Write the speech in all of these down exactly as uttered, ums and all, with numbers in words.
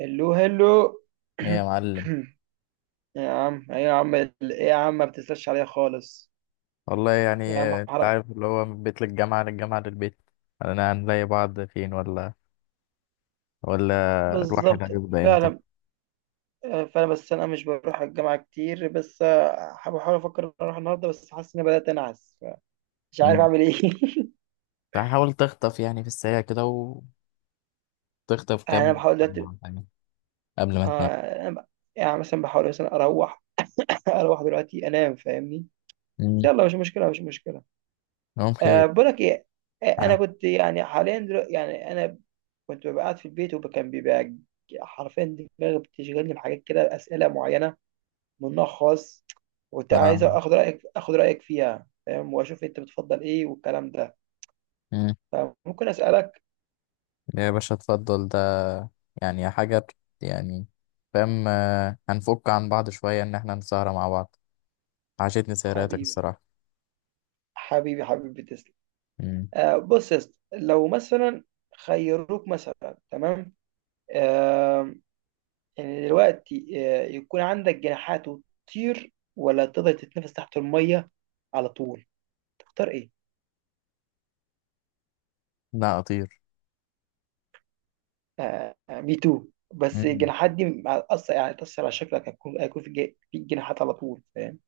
هلو، هلو. ايه يا معلم. يا عم ايه يا عم ايه يا عم ما بتسألش عليها خالص. والله يعني يا عم آه، انت حرق. عارف اللي هو من بيت للجامعة للجامعة للبيت. انا هنلاقي بعض فين، ولا ولا الواحد بالظبط. هيفضى امتى؟ فعلا، فعلا، بس انا مش بروح الجامعه كتير، بس آه، بحاول افكر اروح النهارده، بس حاسس اني بدات انعس. مش عارف مم. اعمل ايه. فحاول تخطف يعني في السريع كده وتخطف انا كام بحاول دلوقتي. مرة يعني قبل ما تنام. آه، أنا ب- يعني مثلا بحاول مثلا اروح. اروح دلوقتي انام، فاهمني؟ مم. يلا، مش مشكله مش مشكله. نوم خير. أه، بقولك ايه، آه، انا عاد- كنت يعني حاليا دلوقتي يعني انا كنت ببقى قاعد في البيت، وكان بيبقى حرفيا دماغي بتشغلني بحاجات كده، اسئله معينه من نوع خاص. وكنت عايز آه. اخد رايك اخد رايك فيها، فاهم؟ واشوف انت بتفضل ايه والكلام ده. مم. فممكن اسالك؟ يا باشا اتفضل ده. يعني حاجة بت- يعني فاهم، آه، هنفك عن بعض شوية ان احنا نسهر مع بعض. عشتني سهراتك حبيبي، الصراحة. حبيبي حبيبي تسلم. مم. أه، بص يا اسطى، لو مثلا خيروك مثلا، تمام؟ يعني دلوقتي آه، يكون عندك جناحات وتطير، ولا تقدر تتنفس تحت المية على طول، تختار ايه؟ لا، اطير. آه، مي تو. بس الجناحات دي مع- أصلا يعني تأثر على شكلك، هيكون هيكون في جا- في جناحات على طول، فاهم؟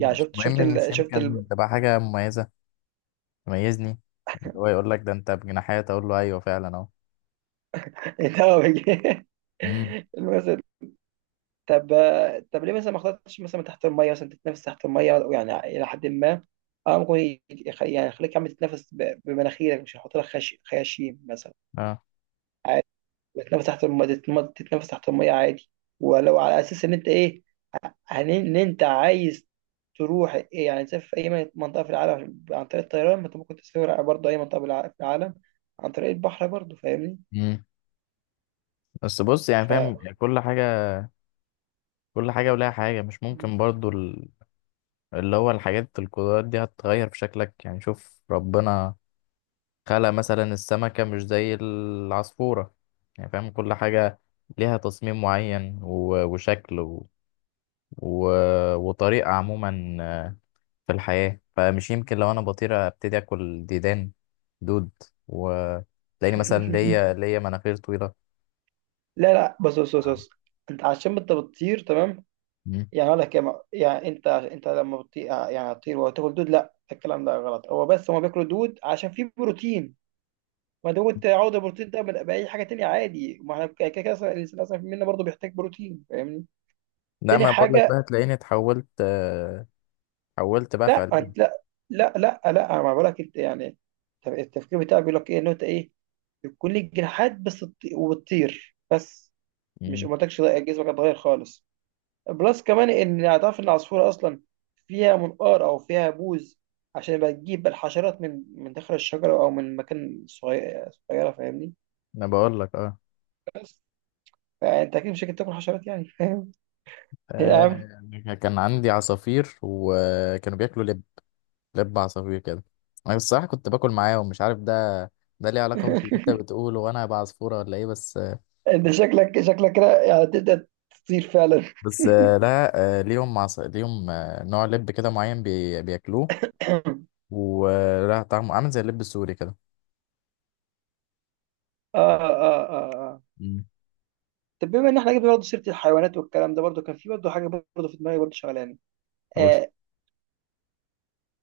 يعني شفت شفت مهم، مش ال... شفت ال... يمكن تبقى حاجة مميزة تميزني. اللي هو يقول لك ده انت بجناحات اقول له ايوه فعلا اهو. إنت هو بيجي- امم. المثل. طب، طب ليه مثلا ما اخترتش مثلا تحت المية، مثلا تتنفس تحت المية يعني إلى حد ما؟ اه، ممكن يخ- يعني يخليك عم تتنفس ب- بمناخيرك، مش هيحط لك خش- خياشيم مثلا. اه. بتنفس تحت المية، تتنفس تحت المية عادي. ولو على أساس إن أنت إيه، عن- إن أنت عايز تروح إيه يعني، تسافر في أي منطقة في العالم عن طريق الطيران، ما أنت ممكن تسافر برضه أي منطقة بالع- في العالم عن طريق البحر برضه، فاهمني؟ امم. بس بص، يعني ف فاهم كل حاجة. كل حاجة ولها حاجة، مش ممكن برضو ال- اللي هو الحاجات، القدرات دي هتتغير في شكلك. يعني شوف ربنا خلق مثلا السمكة مش زي العصفورة. يعني فاهم، كل حاجة ليها تصميم معين و- وشكل و... و... وطريقة عموما في الحياة. فمش يمكن لو أنا بطير أبتدي أكل ديدان، دود، وتلاقيني مثلا ليا ليا مناخير طويلة. لا، لا، بص بص بص بص، أنت عشان أنت بتطير، تمام. مم. يعني أقول لك يا م- يعني أنت أنت لما بتطير يعني هتطير وتاكل دود؟ لا، الكلام ده غلط. هو بس هما بياكلوا دود عشان فيه بروتين. ما دام انت عاوز البروتين ده بال- باي حاجه تانية عادي، ما احنا كده كده اصلا الانسان اصلا منا برضه بيحتاج بروتين، فاهمني؟ لا، تاني ما بقول لك حاجه، بقى تلاقيني اتحولت آه، اتحولت بقى لا فعليا. انت لا، لا، لا، لا، انا ما بقولك انت يعني. طب، التفكير بتاعي بيقول لك ايه؟ ان انت ايه، يكون ليك جناحات بس تط- وبتطير بس، مش مم. ما قلتكش لا، جسمك هيتغير خالص، بلس كمان ان هتعرف ان العصفوره اصلا فيها منقار او فيها بوز عشان يبقى تجيب الحشرات من من داخل الشجره او من مكان صغير صغيره، فاهمني؟ أنا بقول لك أه. بس فانت اكيد مش هتاكل حشرات يعني، فاهم؟ يا عم. آه، كان عندي عصافير وكانوا بياكلوا لب، لب عصافير كده. أنا الصراحة كنت باكل معاهم، مش عارف، ده ده ليه علاقة باللي أنت بتقوله وأنا هبقى عصفورة ولا إيه؟ بس انت شكلك شكلك كده يعني تبدا تطير فعلا. بس آه، لا. آه، ليهم عص... ليهم آه، نوع لب كده معين بي... بياكلوه، اه، ولا طعمه عامل زي اللب السوري كده. اه، اه. اه، مم. طب بما ان احنا جبنا برضه سيره الحيوانات والكلام ده، برضه كان في برضه حاجه برضه في دماغي برضه شغلاني. قول. آه،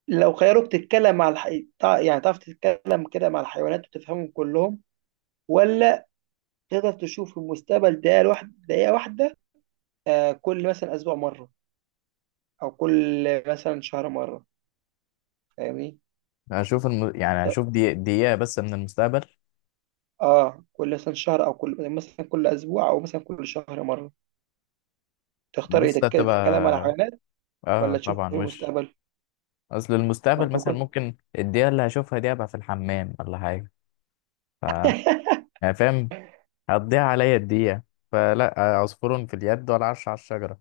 لو خيروك تتكلم مع الح... تع- يعني تعرف تتكلم كده مع الحيوانات وتفهمهم كلهم، ولا تقدر تشوف المستقبل دقيقه واحده، دقيقه واحده، آه، كل مثلا اسبوع مره او كل مثلا شهر مره، فاهمني؟ هشوف الم... يعني اه، هشوف دي دقيقة بس من المستقبل. آه، كل مثلا شهر او كل مثلا كل اسبوع او مثلا كل شهر مره، تختار ايه؟ بص، ده تتك- تتكلم على هتبقى، حيوانات اه ولا تشوف في طبعا وش. المستقبل؟ اصل ما المستقبل انت مثلا كنت. ممكن الدقيقة اللي هشوفها دي ابقى في الحمام ولا حاجة. ف يعني فاهم، هتضيع عليا الدقيقة. فلا عصفور في اليد ولا عش على الشجرة.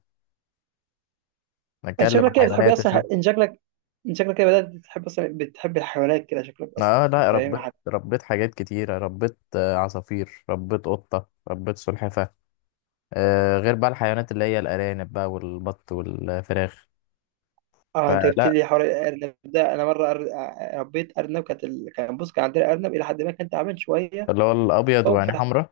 انت نتكلم شكلك كده بتحب حيوانات اصلا اشوف. ان شكلك، ان شكلك كده بدات تحب اصلا، بتحب الحيوانات كده شكلك اصلا. اه لا، فاهم؟ ربيت حت- ربيت حاجات كتيرة، ربيت آه، عصافير، ربيت قطة، ربيت سلحفاة، آه، غير بقى الحيوانات اللي هي الأرانب بقى، والبط، والفراخ. اه، انت جبت فلا، لي حوار الارنب ده. انا مره أر... آه، ربيت ارنب، كانت ال... كان، بص، كان عندنا ارنب، الى حد ما كان تعبان شويه. اللي هو الأبيض فهم في... وعينيه الح... حمراء.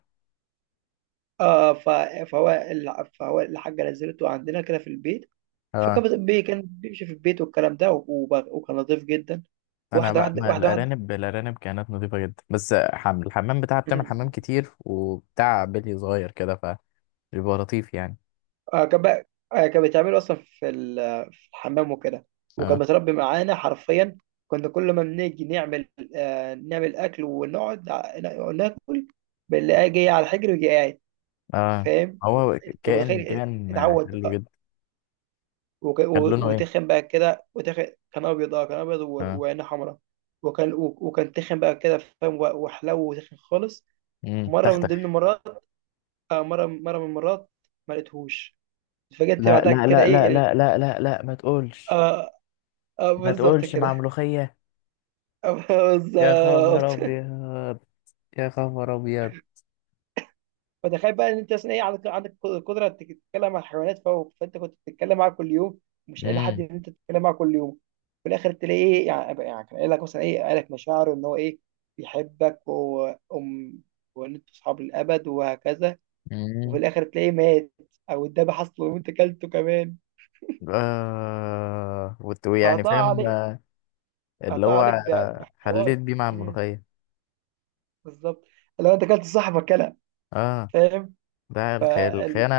اه، ف... فهو ال... فهو الحاجه نزلته عندنا كده في البيت، فكان اه. بت- بي... كان بيمشي في البيت والكلام ده، وب... وكان نظيف جدا. أنا واحده، بقى، واحده، ما واحده، الأرانب الأرانب كانت نظيفة جدا، بس حم... الحمام بتاعها بتعمل واحده. حمام كتير وبتاع، بلي صغير كده، فبيبقى لطيف يعني. آه، كان بقى، آه، كان بيتعمل اصلا في ال- في الحمام وكده، وكان اه، متربي معانا حرفيا. كنا كل ما بنيجي نعمل، آه، نعمل اكل، ونقعد ع- نا- ناكل، بنلاقيه جاي على الحجر ويجي قاعد، اه. فاهم؟ هو انت كائن متخيل؟ كائن اتعود. حلو جدا. وك- كان و- لونه ايه؟ وتخن بقى كده، وتخن، كان ابيض، اه، كان ابيض و- اه. وعينه حمراء، وكان و- وكان تخن بقى كده، فاهم؟ و- وحلو، وتخن خالص. امم، مره من تختخ. ضمن المرات، آه، مره مره من المرات ما لقيتهوش، اتفاجئت لا بعدها لا كده لا لا ايه، إن- لا لا لا لا، ما تقولش. اه، اه، ما بالظبط تقولش مع كده. ملوخية. آه، يا خبر بالظبط. أبيض. يا خبر أبيض. فتخيل بقى ان انت اصلا ايه، عندك عندك قدره انك تتكلم مع الحيوانات فوق، فانت كنت بتتكلم معاها كل يوم، مش قايل لحد امم. ان انت تتكلم معاها كل يوم. في الاخر تلاقي ايه يعني، أبقى- يعني كان قايل لك مثلا ايه، قايل لك مشاعره ان هو ايه، بيحبك و- وام وان انتوا اصحاب للابد وهكذا. وفي مم. الاخر تلاقيه مات او اتذبح اصلا وانت كلته كمان، آه وت- ويعني فقطع فاهم، عليك، آه، اللي قطع هو عليك ب- آه، بحوار. حليت بيه مع مم، الملوخية. بالظبط. لو انت كلت صاحبك كلام، اه. ده الخ- الخيانة.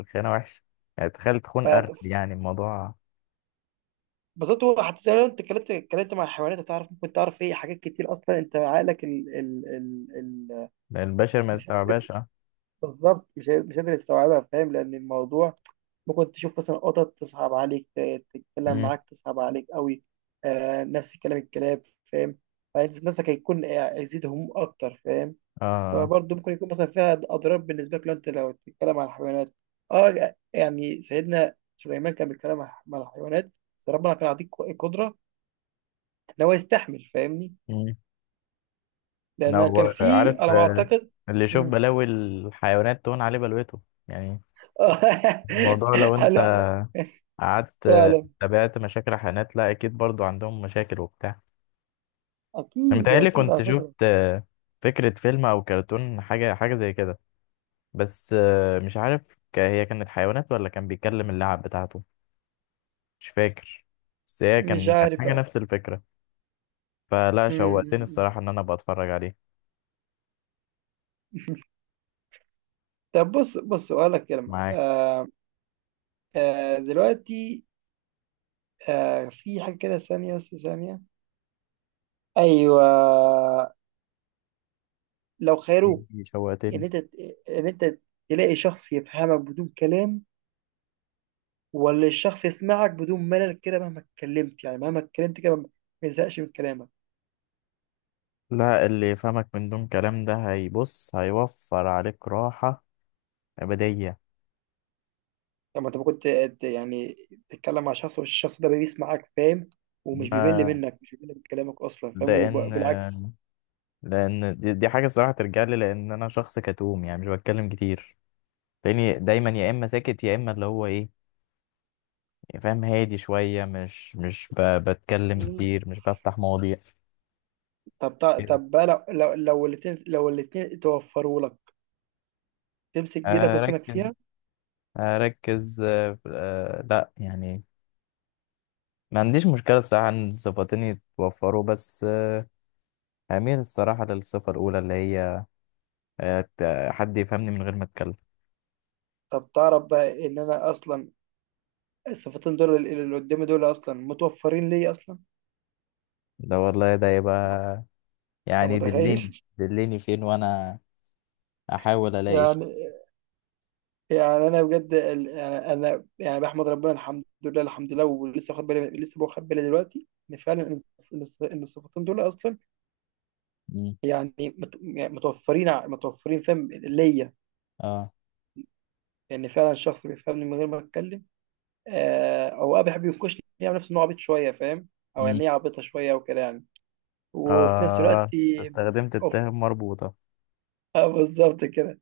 الخيانة وحشة. يعني تخيل تخون قرد. فاهم؟ يعني الموضوع بالظبط. هو حتى لو انت اتكلمت اتكلمت مع الحيوانات، هتعرف ممكن تعرف ايه، حاجات كتير اصلا، انت عقلك ال ال ال ال البشر ما مش... يستوعبهاش، اه. بالظبط، مش هي- مش قادر يستوعبها، فاهم؟ لان الموضوع ممكن تشوف مثلا قطط تصعب عليك، ت- تتكلم مم. معاك تصعب عليك قوي. آه، نفس كلام الكلاب، فاهم؟ فانت نفسك هيكون إيه، هيزيد هموم اكتر، فاهم؟ اه. فبرضه ممكن يكون مثلا فيها اضرار بالنسبه لك لو انت، لو تتكلم عن الحيوانات. اه يعني سيدنا سليمان كان بيتكلم مع مع الحيوانات، بس ربنا كان عطيك قدره ان هو يستحمل، فاهمني؟ مم. لان لو كان في عارف، على ما آه، اعتقد. اللي يشوف مم. بلاوي الحيوانات تهون عليه بلوته. يعني الموضوع لو انت هلا. قعدت، آه، فعلا، تابعت مشاكل الحيوانات، لا اكيد برضو عندهم مشاكل وبتاع. انا اكيد، متهيألي اكيد كنت على فكره. شفت آه، فكرة فيلم او كرتون، حاجة حاجة زي كده. بس آه، مش عارف، ك- هي كانت حيوانات ولا كان بيتكلم اللعب بتاعته، مش فاكر. بس هي مش كان كان عارف حاجة بقى. نفس الفكرة. فلا، مم. شوقتني مم، الصراحة ان انا ابقى اتفرج عليه. مم. طب، بص بص اقول لك كلمه، معاك. آه، آه دلوقتي، آه في حاجه كده ثانيه، بس ثانيه. ايوه، لو إيه، خيروك ان شوقتني. انت، ان انت تلاقي شخص يفهمك بدون كلام، ولا الشخص يسمعك بدون ملل كده مهما اتكلمت، يعني مهما اتكلمت كده ما يزهقش من كلامك. لا، اللي يفهمك من دون كلام ده هيبص، هيوفر عليك راحة أبدية. طب ما انت ممكن ت- ت- يعني تتكلم مع شخص والشخص ده بيسمعك، فاهم؟ ومش بيمل ما- منك، مش بيمل من كلامك اصلا، فاهم؟ وبالعكس. لأن، لأن دي, دي حاجة الصراحة ترجع لي، لأن أنا شخص كتوم يعني مش بتكلم كتير. تلاقيني دايما يا اما ساكت يا اما اللي هو ايه، يعني فاهم، هادي شويه، مش مش ب... بتكلم مم. كتير، مش بفتح مواضيع. طب تع- كده. طب بقى، لو لو لو الاتنين لو الاتنين توفروا لك، تمسك بيدك وسنك اركز، فيها. اركز، آه، آه، لا يعني، ما عنديش مشكله الصراحه ان صفتين يتوفروا، بس آه، هميل الصراحه للصفه الاولى اللي هي آه، ت- حد يفهمني من غير ما اتكلم. طب تعرف بقى ان انا اصلا الصفتين دول اللي اللي قدامي دول اصلا متوفرين لي اصلا. ده والله ده يبقى، انت يعني دلني، متخيل؟ دلني فين وانا احاول الاقي شيء. يعني، يعني انا بجد ال- يعني انا يعني بحمد ربنا، الحمد لله، الحمد لله، ولسه واخد بالي، لسه واخد بالي دلوقتي ان فعلا، ان الص- ان الص- إن الصفتين دول اصلا مم. يعني مت- يعني متوفرين، ع- متوفرين، فاهم؟ ليا، اه. يعني فعلا شخص بيفهمني من غير ما اتكلم، آه، او ابي بيحب ينكشني يعني، نفسه انه عبيط شويه، فاهم؟ او يعني مم. هي عبيطه شويه وكده يعني. وفي نفس الوقت، اه. استخدمت اوف، التهم مربوطه. آه، بالظبط كده.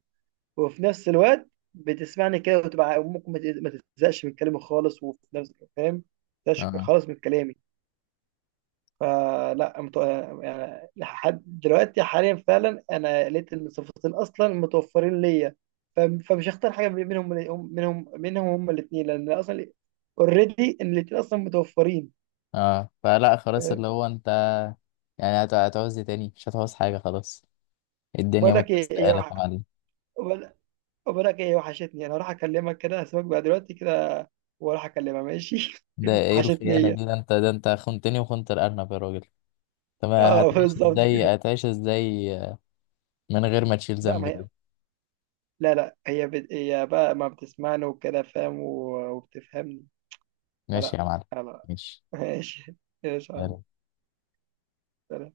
وفي نفس الوقت بتسمعني كده، وتبقى ممكن ما تز- ما تزهقش من كلامي خالص، وفي نفس، فاهم؟ ما تزهقش اه، خالص من كلامي. فلا مت... يعني لحد دلوقتي حاليا فعلا انا لقيت إن الصفتين اصلا متوفرين ليا. ف... فمش هختار حاجه منهم، منهم منهم هما الاثنين، لان اصلا اوريدي ان الاثنين اصلا متوفرين. اه. فلا خلاص، اللي هو انت يعني هت- هتعوز ايه تاني؟ مش هتعوز حاجة خلاص، الدنيا بقول لك ايه، إيه مترستقالك وح... يا معلم. بقول بقول لك ايه، وحشتني. انا هروح اكلمك كده، هسيبك بقى دلوقتي كده، واروح اكلمها، ماشي؟ ده ايه وحشتني الخيانة هي. دي؟ ده انت ده انت خنتني وخنت الأرنب يا راجل. طب اه، هتعيش بالظبط ازاي؟ كده. هتعيش ازاي من غير ما تشيل لا، ذنب ما هي كده؟ لا، لا، هي بت... هي بقى ما بتسمعني وكده، فاهم؟ و... وبتفهمني. ماشي فلا، يا معلم. لا، ماشي. ماشي. يا صاحبي، سلام.